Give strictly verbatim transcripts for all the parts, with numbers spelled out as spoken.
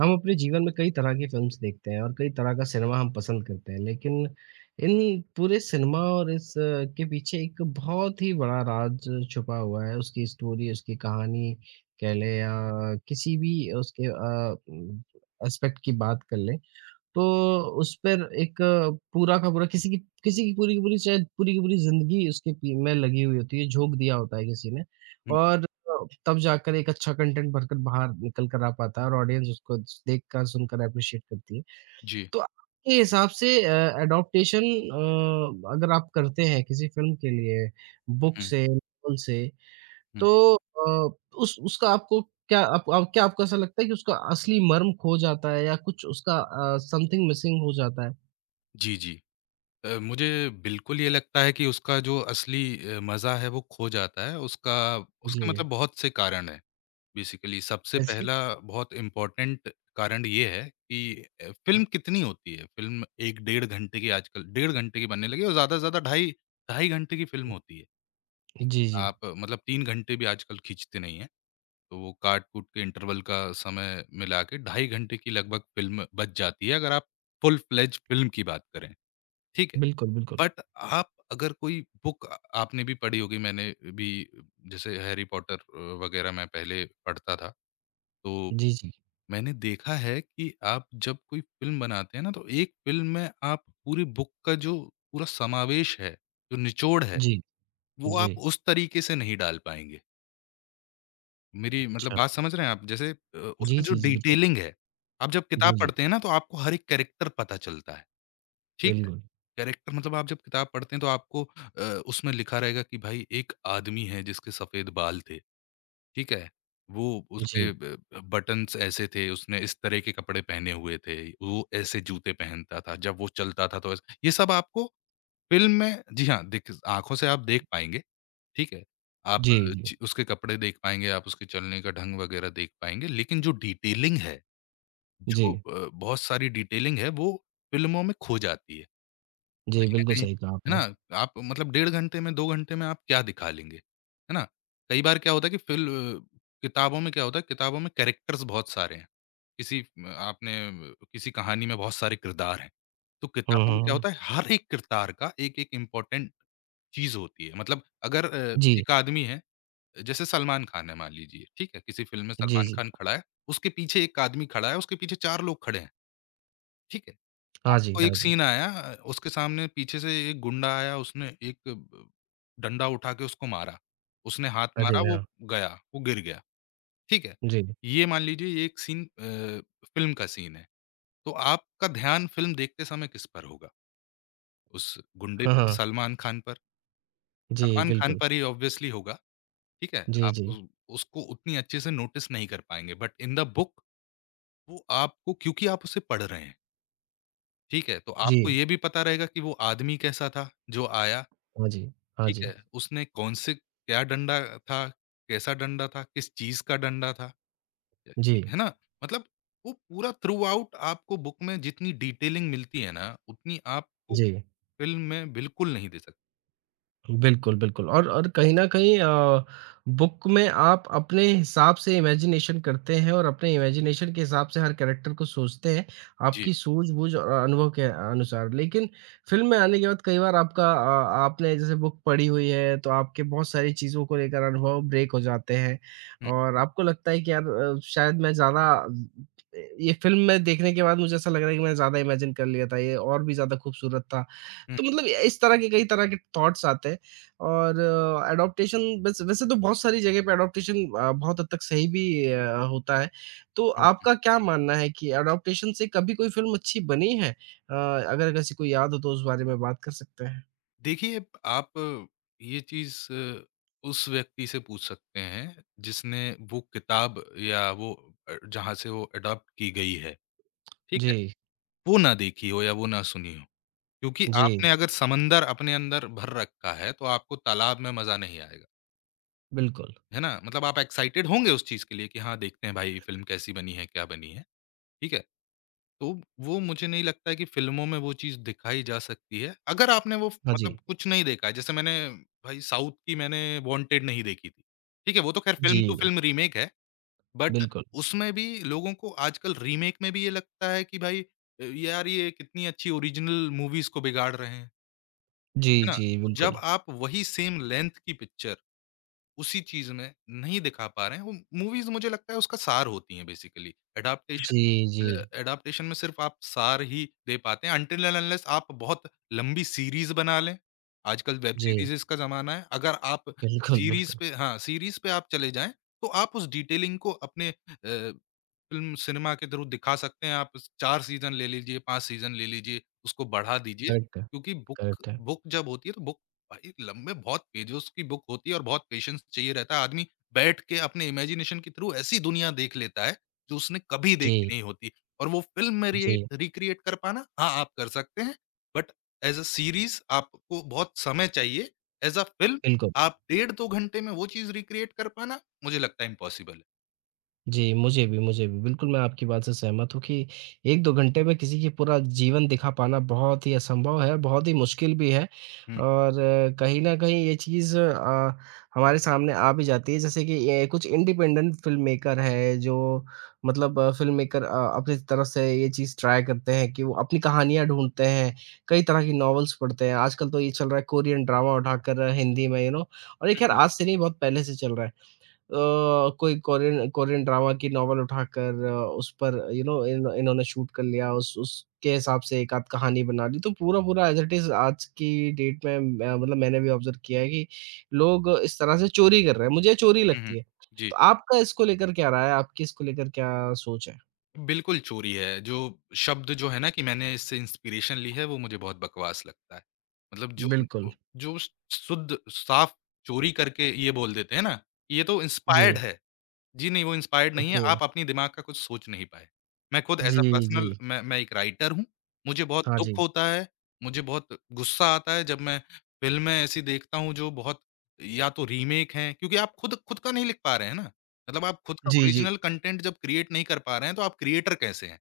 हम अपने जीवन में कई तरह की फ़िल्म्स देखते हैं और कई तरह का सिनेमा हम पसंद करते हैं। लेकिन इन पूरे सिनेमा और इस अ, के पीछे एक बहुत ही बड़ा राज़ छुपा हुआ है। उसकी स्टोरी, उसकी कहानी कह लें या किसी भी उसके अ, एस्पेक्ट की बात कर लें। तो उस पर एक पूरा का पूरा किसी की किसी की पूरी की पूरी शायद पूरी की पूरी ज़िंदगी उसके पी में लगी हुई होती है, झोंक दिया होता है किसी ने हुँ, और तब जाकर एक अच्छा कंटेंट बनकर बाहर निकल कर आ पाता है और ऑडियंस उसको देख कर, सुनकर एप्रिशिएट करती है। जी। तो आपके हिसाब से अ, एडॉप्टेशन अ, अगर आप करते हैं किसी फ़िल्म के लिए बुक हुँ, से, नॉवेल से हुँ। तो अ, उस उसका आपको क्या आप आप क्या आपको ऐसा लगता है कि उसका असली मर्म खो जाता है या कुछ उसका अ, समथिंग मिसिंग हो जाता है? जी, जी। अ, मुझे बिल्कुल ये लगता है कि उसका जो असली अ, मज़ा है वो खो जाता है। उसका जी। उसके मतलब बहुत से कारण हैं बेसिकली। सबसे कैसे? पहला बहुत इम्पोर्टेंट कारण ये है कि अ, फ़िल्म कितनी होती है? फ़िल्म एक डेढ़ घंटे की आजकल डेढ़ घंटे की बनने लगी है और ज़्यादा से ज़्यादा ढाई ढाई घंटे की फ़िल्म होती है। जी, जी। आप मतलब तीन घंटे भी आजकल खींचते नहीं हैं। तो वो काट-कूट के इंटरवल का समय मिला के ढाई घंटे की लगभग फ़िल्म बच जाती है अगर आप फुल फ्लेज्ड फ़िल्म की बात करें, ठीक है? बिल्कुल, बिल्कुल। बट आप अगर कोई बुक अ, आपने भी पढ़ी होगी मैंने भी जैसे हैरी पॉटर अ, वग़ैरह मैं पहले पढ़ता था, तो जी, जी। मैंने देखा है कि आप जब कोई फ़िल्म बनाते हैं ना तो एक फ़िल्म में आप पूरी बुक का जो पूरा समावेश है, जो निचोड़ है, जी, वो आप जी। उस तरीके से नहीं डाल पाएँगे। मेरी मतलब अच्छा। बात समझ रहे हैं आप? जैसे अ, जी, उसमें जो जी, जी, बिल्कुल। डिटेलिंग है, आप जब जी, किताब जी। पढ़ते हैं ना, तो आपको हर एक कैरेक्टर पता चलता है, ठीक है? बिल्कुल। कैरेक्टर मतलब आप जब किताब पढ़ते हैं, तो आपको अ, उसमें लिखा रहेगा कि भाई एक आदमी है जिसके सफ़ेद बाल थे, ठीक है? वो जी। उसके ब ब बटन्स ऐसे थे, उसने इस तरह के कपड़े पहने हुए थे, वो ऐसे जूते पहनता था, जब वो चलता था तो ऐस ये सब आपको फ़िल्म में जी हाँ, देख आँखों से आप देख पाएँगे, ठीक है? आप जी, जी। च उसके कपड़े देख पाएँगे, आप उसके चलने का ढंग वग़ैरह देख पाएँगे, लेकिन जो डिटेलिंग है, जी। जो अ, बहुत सारी डिटेलिंग है, वो फ़िल्मों में खो जाती है। जी, कहीं न बिल्कुल कहीं, सही कहा है आपने। ना? आप मतलब डेढ़ घंटे में, दो घंटे में आप क्या दिखा लेंगे, है ना? कई बार क्या होता है कि फ़िल किताबों में क्या होता है, किताबों में कैरेक्टर्स बहुत सारे हैं। किसी म आपने अ, किसी कहानी में बहुत सारे किरदार हैं। तो हुँ, किताबों में हुँ, क्या हुँ। होता है, हर एक किरदार का एक-एक इम्पोर्टेंट चीज़ होती है। मतलब अगर अ, जी। एक आदमी है, जैसे सलमान खान है मान लीजिए, ठीक है? किसी फ़िल्म में जी, सलमान जी। खान खड़ा है, उसके पीछे एक आदमी खड़ा है, उसके पीछे चार लोग खड़े हैं, ठीक है? हाँ जी, आपको हाँ एक जी। सीन आया अ, उसके सामने पीछे से एक गुंडा आया, उसने एक ब डंडा उठा के उसको मारा। उसने हाथ मारा, अरे वो हाँ! गया, वो गिर गया, ठीक है? जी। ये मान लीजिए ये एक सीन अ, फ़िल्म का सीन है, तो आपका ध्यान फ़िल्म देखते समय किस पर होगा? उस गुंडे हाँ, पर, हाँ। सलमान खान पर? जी, सलमान खान बिल्कुल। पर ही ऑब्वियसली होगा। ठीक है? जी, आप जी। उस उसको उतनी अच्छे से नोटिस नहीं कर पाएँगे बट इन द बुक वो आपको क्योंकि आप उसे पढ़ रहे हैं, ठीक है? तो जी। आपको ये भी पता रहेगा कि वो आदमी कैसा था जो आया, हाँ जी। हाँ ठीक जी। है? उसने कौन से क्या डंडा था, कैसा डंडा था, किस चीज़ का डंडा था, जी। है ना? मतलब वो पूरा थ्रूआउट आपको बुक में जितनी डिटेलिंग मिलती है ना, उतनी आपको Да. फ़िल्म में बिल्कुल नहीं दे सकती। बिल्कुल, बिल्कुल और और कहीं न कहीं अ, बुक में आप अपने हिसाब से इमेजिनेशन करते हैं और अपने इमेजिनेशन के हिसाब से हर कैरेक्टर को सोचते हैं, जी। आपकी सूझबूझ और अनुभव के अनुसार। लेकिन फ़िल्म में आने के बाद कई बार आपका अ, आपने जैसे बुक पढ़ी हुई है, तो आपके बहुत सारी चीज़ों को लेकर अनुभव ब्रेक हो जाते हैं हुँ, और आपको लगता है कि यार अ, शायद मैं ज़्यादा ये फ़िल्म में देखने के बाद मुझे ऐसा लग रहा है कि मैंने ज़्यादा इमेजिन कर लिया था, ये और भी ज़्यादा खूबसूरत था। हुँ, तो मतलब इस तरह के कई तरह के थॉट्स आते हैं। और एडॉप्टेशन वैसे वैसे तो बहुत सारी जगह पे एडॉप्टेशन अ, बहुत हद तक सही भी अ, होता है। तो हुँ। आपका क्या मानना है कि एडॉप्टेशन से कभी कोई फ़िल्म अच्छी बनी है? अ, अगर किसी को याद हो तो उस बारे में बात कर सकते हैं। देखिए, आप ये चीज़ उस व्यक्ति से पूछ सकते हैं जिसने वो किताब या वो अ, जहाँ से वो एडॉप्ट की गई है, ठीक है? जी, वो ना देखी हो या वो ना सुनी हो। क्योंकि आपने जी, अगर समंदर अपने अंदर भर रखा है तो आपको तालाब में मज़ा नहीं आएगा, बिल्कुल। है ना? मतलब आप एक्साइटेड होंगे उस चीज़ के लिए कि हाँ, देखते हैं भाई फ़िल्म कैसी बनी है, क्या बनी है, ठीक है? तो वो मुझे नहीं लगता है कि फ़िल्मों में वो चीज़ दिखाई जा सकती है। अगर आपने वो फ हाँ जी। मतलब कुछ नहीं देखा है, जैसे मैंने भाई साउथ की मैंने वांटेड नहीं देखी थी। ठीक है, वो तो ख़ैर फ़िल्म टू जी, फ़िल्म रीमेक है, बट बिल्कुल। उसमें भी लोगों को आजकल रीमेक में भी ये लगता है कि भाई अ, यार ये कितनी अच्छी ओरिजिनल मूवीज़ को बिगाड़ रहे हैं। जी, है ना? जी, तो जब बिल्कुल। आप वही सेम लेंथ की पिक्चर उसी चीज़ में नहीं दिखा पा रहे हैं। वो मूवीज़ मुझे लगता है उसका सार होती हैं बेसिकली। एडॉप्टेशन जी, जी, अ, एडॉप्टेशन में सिर्फ़ आप सार ही दे पाते हैं अनटिल एंड अनलेस आप बहुत लंबी सीरीज़ बना लें। आजकल वेब जी, सीरीज़ेज़ का ज़माना है। अगर आप बिल्कुल, सीरीज़ बिल्कुल। पे हाँ, सीरीज़ पे आप चले जाएँ, तो आप उस डिटेलिंग को अपने अ, फ़िल्म सिनेमा के थ्रू दिखा सकते हैं। आप चार सीज़न ले लीजिए, पांच सीज़न ले लीजिए, उसको बढ़ा दीजिए करेक्ट है, क्योंकि बुक करेक्ट है। बुक जब होती है तो बुक भाई लंबे बहुत पेजेस की बुक होती है और बहुत पेशेंस चाहिए रहता है। आदमी बैठ के अपने इमेजिनेशन के थ्रू ऐसी दुनिया देख लेता है जो उसने कभी देखी जी, नहीं होती और वो फ़िल्म में रि जी, रिक्रिएट कर पाना हाँ, आप कर सकते हैं। बट ऐज़ अ सीरीज़ आपको बहुत समय चाहिए। ऐज़ अ फ़िल्म बिल्कुल। आप डेढ़ दो घंटे में वो चीज़ रिक्रिएट कर पाना मुझे लगता है इम्पॉसिबल है। जी, मुझे भी, मुझे भी। बिल्कुल, मैं आपकी बात से सहमत हूँ कि एक दो घंटे में किसी की पूरा जीवन दिखा पाना बहुत ही असंभव है, बहुत ही मुश्किल भी है हुँ, और अ, कहीं न कहीं ये चीज़ अ, हमारे सामने आ भी जाती है। जैसे कि ये कुछ इंडिपेंडेंट फ़िल्म मेकर हैं जो मतलब फ़िल्म मेकर अ, अपनी तरफ से ये चीज़ ट्राई करते हैं कि वो अपनी कहानियाँ ढूँढते हैं, कई तरह की नॉवेल्स पढ़ते हैं। आजकल तो ये चल रहा है कोरियन ड्रामा उठाकर हिंदी में यू नो और ये हुँ, ख़ैर हुँ, आज से नहीं बहुत पहले से चल रहा है। अ, कोई कोरियन कोरियन ड्रामा की नॉवल उठाकर अ, उस पर यू नो इन इन्होंने शूट कर लिया उस उसके हिसाब से एक आध कहानी बना ली तो पूरा-पूरा एज़ इट इज़ आज की डेट में अ, मतलब मैंने भी ऑब्ज़र्व किया है कि लोग इस तरह से चोरी कर रहे हैं, मुझे चोरी हुँ, हुँ। लगती है। जी। तो आपका इसको लेकर क्या राय है? आपकी इसको लेकर क्या सोच है? बिल्कुल चोरी है। जो शब्द जो है ना कि मैंने इससे इंस्पिरेशन ली है, वो मुझे बहुत बकवास लगता है। मतलब जो बिल्कुल, जो शुद्ध साफ चोरी करके ये बोल देते हैं ना, कि ये तो इंस्पायर्ड जी, है। जी, नहीं, वो इंस्पायर्ड नहीं है, ओके, आप अपनी दिमाग का कुछ सोच नहीं पाए। मैं खुद जी। ऐज़ जी, अ जी, पर्सनल मैं मैं एक राइटर हूँ, मुझे बहुत जी। हाँ दुःख जी। होता है, मुझे बहुत गुस्सा आता है जब मैं फ़िल्में ऐसी देखता हूँ जो बहुत या तो रीमेक हैं क्योंकि आप खुद खुद का नहीं लिख पा रहे हैं ना, मतलब आप खुद का जी, जी, ओरिजिनल कंटेंट जब क्रिएट नहीं कर पा रहे हैं, तो आप क्रिएटर कैसे हैं?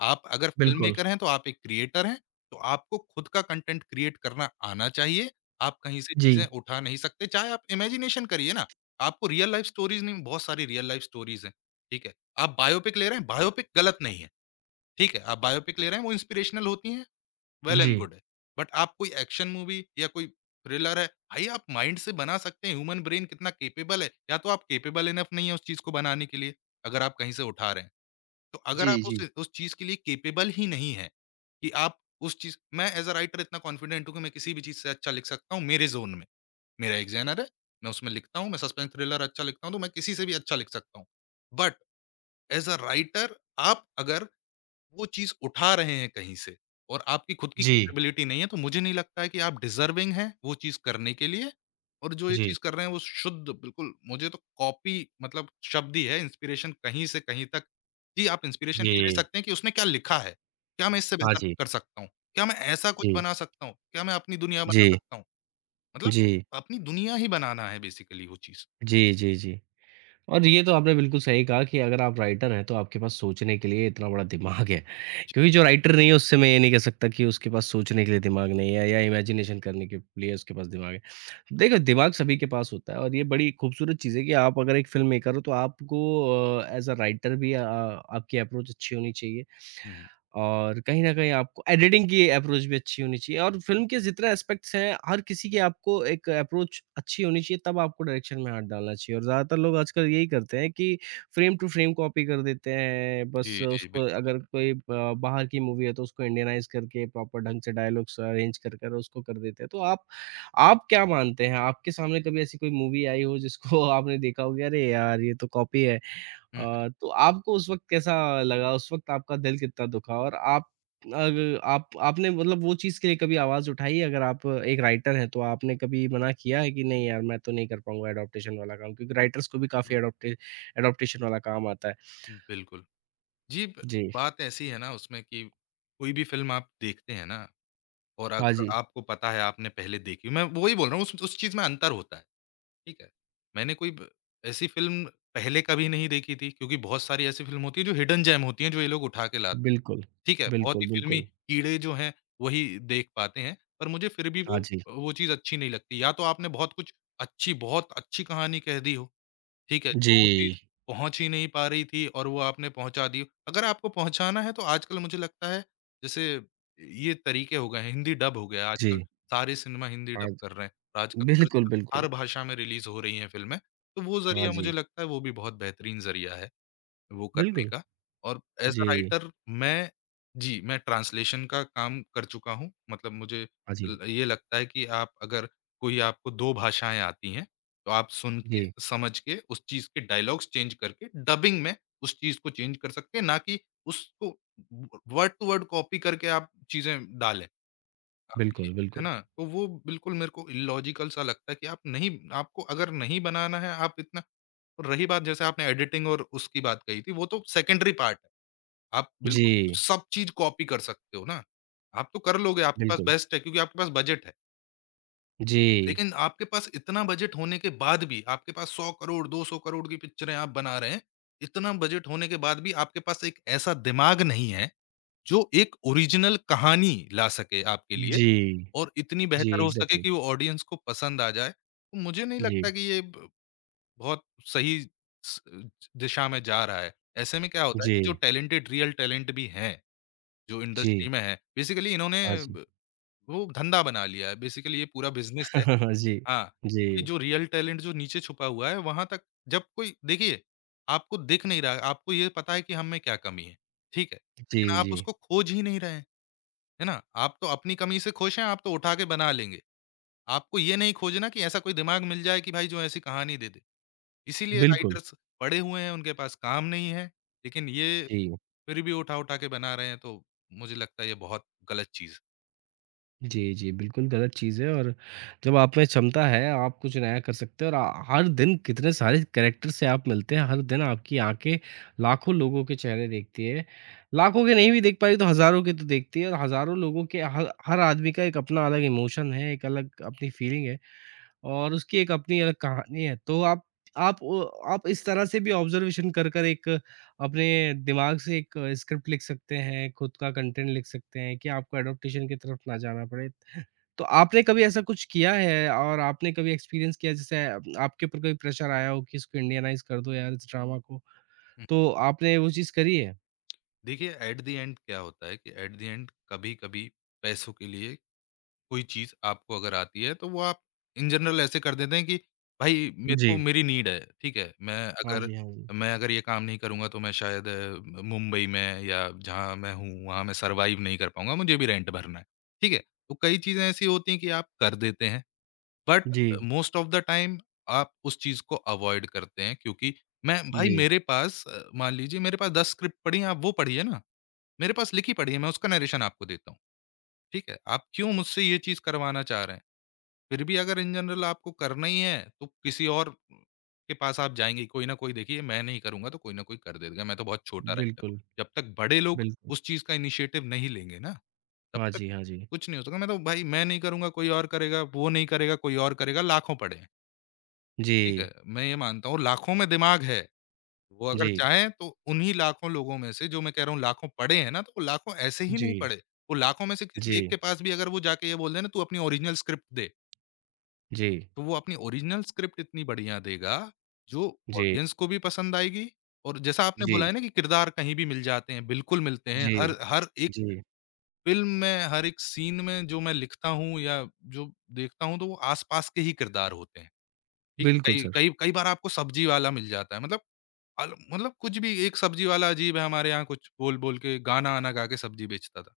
आप अगर फ़िल्म बिल्कुल, मेकर हैं, तो आप एक क्रिएटर हैं, तो आपको खुद का कंटेंट क्रिएट करना आना चाहिए, आप कहीं से जी, चीज़ें उठा नहीं सकते, चाहे आप इमेजिनेशन करिए ना, आपको रियल लाइफ स्टोरीज़ नहीं बहुत सारी रियल लाइफ स्टोरीज़ हैं, ठीक है? आप बायोपिक ले रहे हैं, बायोपिक गलत नहीं है, ठीक है? आप बायोपिक ले रहे हैं वो इंस्पिरेशनल होती हैं, वेल जी। एंड गुड है। बट आप कोई एक्शन मूवी या कोई थ्रिलर है, भाई आप माइंड से बना सकते हैं, ह्यूमन ब्रेन कितना कैपेबल है, या तो आप कैपेबल इनफ नहीं है उस चीज़ को बनाने के लिए, अगर आप कहीं से उठा रहे हैं। तो अगर जी, आप उस जी, उस चीज़ के लिए कैपेबल ही नहीं हैं, कि आप उस चीज़ मैं एज़ अ राइटर इतना कॉन्फिडेंट हूँ कि मैं किसी भी चीज़ से अच्छा लिख सकता हूँ मेरे ज़ोन में। मेरा एग्जामिनर है, मैं उसमें लिखता हूँ, मैं सस्पेंस थ्रिलर अच्छा लिखता हूँ, तो मैं किसी से भी अच्छा लिख सकता हूँ। बट एज़ अ राइटर आप अगर वो चीज़ उठा रहे हैं कहीं से और आपकी खुद की जी, कैपेबिलिटी नहीं है, तो मुझे नहीं लगता है कि आप डिज़र्विंग हैं वो चीज़ करने के लिए और जो ये जी, चीज़ कर रहे हैं वो शुद्ध बिल्कुल मुझे तो कॉपी मतलब शब्द ही है इंस्पिरेशन कहीं से कहीं तक कि आप इंस्पिरेशन ये ले जी, सकते हैं कि उसने क्या लिखा है? क्या मैं इससे हाँ बेहतर जी, कर सकता हूँ? क्या मैं ऐसा कुछ जी, बना सकता हूँ? क्या मैं अपनी दुनिया बना जी। सकता हूँ? मतलब जी। अपनी दुनिया ही बनाना है बेसिकली वो चीज़। जी, जी, जी। और ये तो आपने बिल्कुल सही कहा कि अगर आप राइटर हैं, तो आपके पास सोचने के लिए इतना बड़ा दिमाग है। जी। क्योंकि जो राइटर नहीं है, उससे मैं ये नहीं कह सकता कि उसके पास सोचने के लिए दिमाग नहीं है या इमेजिनेशन करने के लिए उसके पास दिमाग है। देखो, दिमाग सभी के पास होता है और ये बड़ी खूबसूरत चीज़ है कि आप अगर एक फ़िल्म मेकर हो, तो आपको अ, एज़ अ राइटर भी अ, आपकी अप्रोच अच्छी होनी चाहिए। हुँ, हुँ। और कहीं न कहीं आपको एडिटिंग की अप्रोच भी अच्छी होनी चाहिए और फ़िल्म के जितने एस्पेक्ट्स हैं, हर किसी की आपको एक अप्रोच अच्छी होनी चाहिए, तब आपको डायरेक्शन में हाथ डालना चाहिए और ज़्यादातर लोग आजकल यही करते हैं कि फ्रेम टू फ्रेम कॉपी कर देते हैं, बस जी, जी, उसको बिल्कुल। अगर कोई ब बाहर की मूवी है, तो उसको इंडियनाइज़ करके प्रॉपर ढंग से डायलॉग्स अरेंज कर, कर उसको कर देते हैं। तो आप आप क्या मानते हैं? आपके सामने कभी ऐसी कोई मूवी आई हो, जिसको आपने देखा हो कि अरे यार! ये तो कॉपी है। अ, हुँ, तो आपको उस वक़्त कैसा लगा? उस वक़्त आपका दिल कितना दुखा और आप अग आप आपने मतलब वो चीज़ के लिए कभी आवाज़ उठाई है? अगर आप एक राइटर हैं, तो आपने कभी मना किया है कि नहीं यार, मैं तो नहीं कर पाऊँगा एडॉप्टेशन वाला काम? क्योंकि राइटर्स को भी काफ़ी एडॉप्टे एडॉप्टेशन वाला काम आता है। हुँ, बिल्कुल। जी, ब जी। बात ऐसी है ना उसमें कि कोई भी फ़िल्म आप देखते हैं ना और हाँ अगर जी, आपको पता है आपने पहले देखी मैं वही बोल रहा हूँ उस उस चीज़ में अंतर होता है। ठीक है। मैंने कोई ब ऐसी फ़िल्म पहले कभी नहीं देखी थी क्योंकि बहुत सारी ऐसी फ़िल्म होती है जो हिडन जेम होती हैं जो ये लोग उठा के लाते हैं। बिल्कुल। ठीक है, बहुत ही बिल्कुल, फ़िल्मी बिल्कुल। कीड़े जो हैं वही देख पाते हैं, पर मुझे फिर भी हाँ वो जी। वो चीज़ अच्छी नहीं लगती। या तो आपने बहुत कुछ अच्छी बहुत अच्छी कहानी कह दी हो ठीक है, जो जी। वो चीज़ पहुँच ही नहीं पा रही थी और वो आपने पहुँचा दी। अगर आपको पहुँचाना है तो आजकल मुझे लगता है जैसे ये तरीके हो गए हैं, हिंदी डब हो गया है, जी। आजकल सारे सिनेमा हिंदी डब हाँ ज कर रहे हैं और आजकल हर बिल्कुल, बिल्कुल। हर भाषा में रिलीज़ हो रही हैं फ़िल्में, तो वो हाँ ज़रिया मुझे जी। लगता है वो भी बहुत बेहतरीन ज़रिया है। वो करने बिल्कुल। का और एज़ अ जी। राइटर मैं जी, मैं ट्रांसलेशन का काम कर चुका हूँ। मतलब मुझे हाँ जी। ल ये लगता है कि आप अगर कोई आपको दो भाषाएँ आती हैं, तो आप सुन के, जी। समझ के, उस चीज़ के डायलॉग्स चेंज करके डबिंग में उस चीज़ को चेंज कर सकते हैं, ना कि उसको व वर्ड टू वर्ड कॉपी करके आप चीज़ें डालें। आप ये बिल्कुल, है बिल्कुल। ना? तो वो बिल्कुल मेरे को इलॉजिकल सा लगता है कि आप नहीं आपको अगर नहीं बनाना है, आप इतना और रही बात जैसे आपने एडिटिंग और उसकी बात कही थी, वो तो सेकेंडरी पार्ट है। आप जी। बिल्कुल सब चीज़ कॉपी कर सकते हो ना। आप तो कर लोगे, आपके पास बिल्कुल। बेस्ट है क्योंकि आपके पास बजट है। जी। लेकिन आपके पास इतना बजट होने के बाद भी आपके पास सौ करोड़, दो सौ करोड़ की पिक्चरें आप बना रहे हैं। इतना बजट होने के बाद भी आपके पास एक ऐसा दिमाग नहीं है, जो एक ओरिजिनल कहानी ला सके आपके लिए जी, और इतनी जी, बेहतर हो सके एग्ज़ैक्टली। कि वो ऑडियंस को पसंद आ जाए। तो मुझे नहीं लगता जी, कि ये ब बहुत सही स दिशा में जा रहा है। ऐसे में क्या होता है कि जो जी, टैलेंटेड रियल टैलेंट भी हैं, जो इंडस्ट्री जी, में हैं, बेसिकली इन्होंने हाँ जी। ब वो धंधा बना लिया है, बेसिकली ये पूरा बिज़नेस है। जी, हाँ, जी, कि जो रियल टैलेंट जो नीचे छुपा हुआ है, वहाँ तक जब कोई देखिए, आपको दिख नहीं रहा है, आपको ये पता है कि हम में क्या कमी है, ठीक है? जी, लेकिन आप जी, उसको खोज ही नहीं रहे हैं, है ना? आप तो अपनी कमी से खुश हैं, आप तो उठा के बना लेंगे। आपको ये नहीं खोजना कि ऐसा कोई दिमाग मिल जाए कि भाई जो ऐसी कहानी दे दे। इसीलिए बिल्कुल। राइटर्स पढ़े हुए हैं, उनके पास काम नहीं है, लेकिन ये जी, फिर भी उठा-उठा के बना रहे हैं, तो मुझे लगता है ये बहुत गलत चीज़ है। जी, जी, बिल्कुल गलत चीज़ है और जब आप में क्षमता है, आप कुछ नया कर सकते हैं और अ, हर दिन कितने सारे कैरेक्टर से आप मिलते हैं, हर दिन आपकी आँखें लाखों लोगों के चेहरे देखती है। लाखों के नहीं भी देख पाई तो हज़ारों के तो देखती है और हज़ारों लोगों के हर हर आदमी का एक अपना अलग इमोशन है, एक अलग अपनी फीलिंग है। और उसकी एक अपनी अलग कहानी है। तो आप आप ओ आप इस तरह से भी ऑब्ज़र्वेशन कर, कर एक अपने दिमाग से एक स्क्रिप्ट लिख सकते हैं, खुद का कंटेंट लिख सकते हैं कि आपको एडॉप्टेशन की तरफ ना जाना पड़े। तो आपने कभी ऐसा कुछ किया है और आपने कभी एक्सपीरियंस किया जैसे आप- आपके ऊपर कोई प्रेशर आया हो कि इसको इंडियनाइज़ कर दो यार इस ड्रामा को, हुँ। तो आपने वो चीज़ करी है? देखिए एट द एंड क्या होता है कि एट द एंड कभी-कभी पैसों के लिए कोई चीज़ आपको अगर आती है, तो वो आप इन जनरल ऐसे कर देते हैं कि भाई मेरे जी। को मेरी नीड है, ठीक है? मैं हाँ अगर जी, हाँ जी। मैं अगर ये काम नहीं करूँगा तो मैं शायद अ, मुंबई में या जहाँ मैं हूँ, वहाँ मैं सर्वाइव नहीं कर पाऊँगा, मुझे भी रेंट भरना है, ठीक है? तो कई चीज़ें ऐसी होती हैं कि आप कर देते हैं। बट जी, मोस्ट ऑफ द टाइम आप उस चीज़ को अवॉइड करते हैं क्योंकि मैं भाई जी। मेरे पास अ, मान लीजिए मेरे पास दस स्क्रिप्ट पड़ी हैं, आप वो पढ़िए ना। मेरे पास लिखी पड़ी है, मैं उसका नैरेशन आपको देता हूँ, ठीक है? आप क्यों मुझसे ये चीज़ करवाना चाह रहे हैं? फिर भी अगर इन जनरल आपको करना ही है, तो किसी और के पास आप जाएँगे ही, कोई न कोई देखिए मैं नहीं करूँगा तो कोई न कोई कर देगा, मैं तो बहुत छोटा राइटर हूँ। बिल्कुल, जब तक बड़े लोग बिल्कुल। उस चीज़ का इनिशिएटिव नहीं लेंगे ना, तब हाँ तक जी, हाँ जी। कुछ नहीं हो सका। मैं तो भाई मैं नहीं करूँगा कोई और करेगा, वो नहीं करेगा कोई और करेगा, लाखों पड़े हैं। ठीक है, जी, मैं ये मानता हूँ लाखों में दिमाग है। वो अगर जी, चाहें तो उन्हीं लाखों लोगों में से जो मैं कह रहा हूँ लाखों पढ़े हैं ना, तो वो लाखों ऐसे ही नहीं जी, पढ़े। वो लाखों में से किसी एक जी, के पास भी अगर वो जाके ये बोल दें ना तू अपनी ओरिजिनल स्क्रिप्ट दे, जी। तो वो अपनी ओरिजिनल स्क्रिप्ट इतनी बढ़िया देगा जो जी, ऑडियंस को भी पसंद आएगी और जैसा आपने बोला जी, है ना कि किरदार कहीं भी मिल जाते हैं, बिल्कुल मिलते हैं। जी, हर हर एक जी। फ़िल्म में, हर एक सीन में जो मैं लिखता हूँ या जो देखता हूँ तो वो आस-पास के ही किरदार होते हैं। ठीक है, बिल्कुल कई सर। कई कई बार आपको सब्जी वाला मिल जाता है मतलब अल मतलब कुछ भी एक सब्जी वाला अजीब है हमारे यहाँ कुछ बोल-बोल के गाना-वाना गा के सब्जी बेचता था।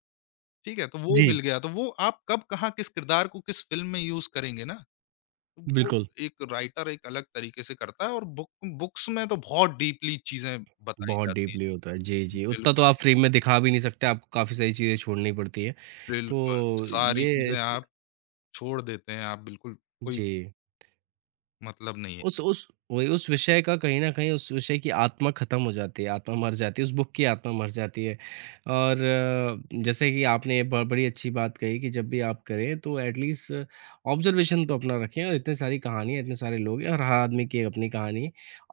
ठीक है? तो वो जी, मिल गया, तो वो आप कब कहाँ किस किरदार को किस फ़िल्म में यूज़ करेंगे ना, तो वो बिल्कुल। एक राइटर एक अलग तरीके से करता है और बुक बुक्स में तो बहुत डीपली चीज़ें बताई बहुत जाती डीपली हैं। होता है। जी, जी, उतना तो आप बिल्कुल, फ्री में दिखा भी नहीं सकते, आपको काफ़ी सारी चीज़ें छोड़नी पड़ती हैं। बिल्कुल। तो सारी ये चीज़ें इस आप छोड़ देते हैं, आप बिल्कुल कोई जी। मतलब नहीं है। उस उस वही उस विषय का कहीं न कहीं उस विषय की आत्मा ख़त्म हो जाती है, आत्मा मर जाती है, उस बुक की आत्मा मर जाती है। और अ, जैसे कि आपने ये ब बड़ी अच्छी बात कही कि जब भी आप करें तो एट लीस्ट ऑब्ज़र्वेशन तो अपना रखें और इतनी सारी कहानियाँ, इतने सारे लोग हैं और हर आदमी की एक अपनी कहानी है।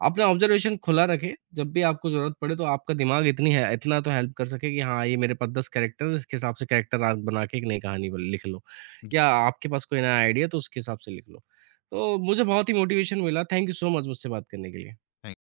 अपना ऑब्ज़र्वेशन खुला रखें, जब भी आपको ज़रूरत पड़े तो आपका दिमाग इतनी है इतना तो हेल्प कर सके कि हाँ, ये मेरे पास दस कैरेक्टर हैं, इसके हिसाब से कैरेक्टर आर्क बना के एक नई कहानी ब लिख लो। जी, या आपके पास कोई नया आइडिया है तो उसके हिसाब से लिख लो। तो मुझे बहुत ही मोटिवेशन मिला। थैंक यू सो मच मुझसे बात करने के लिए। थैंक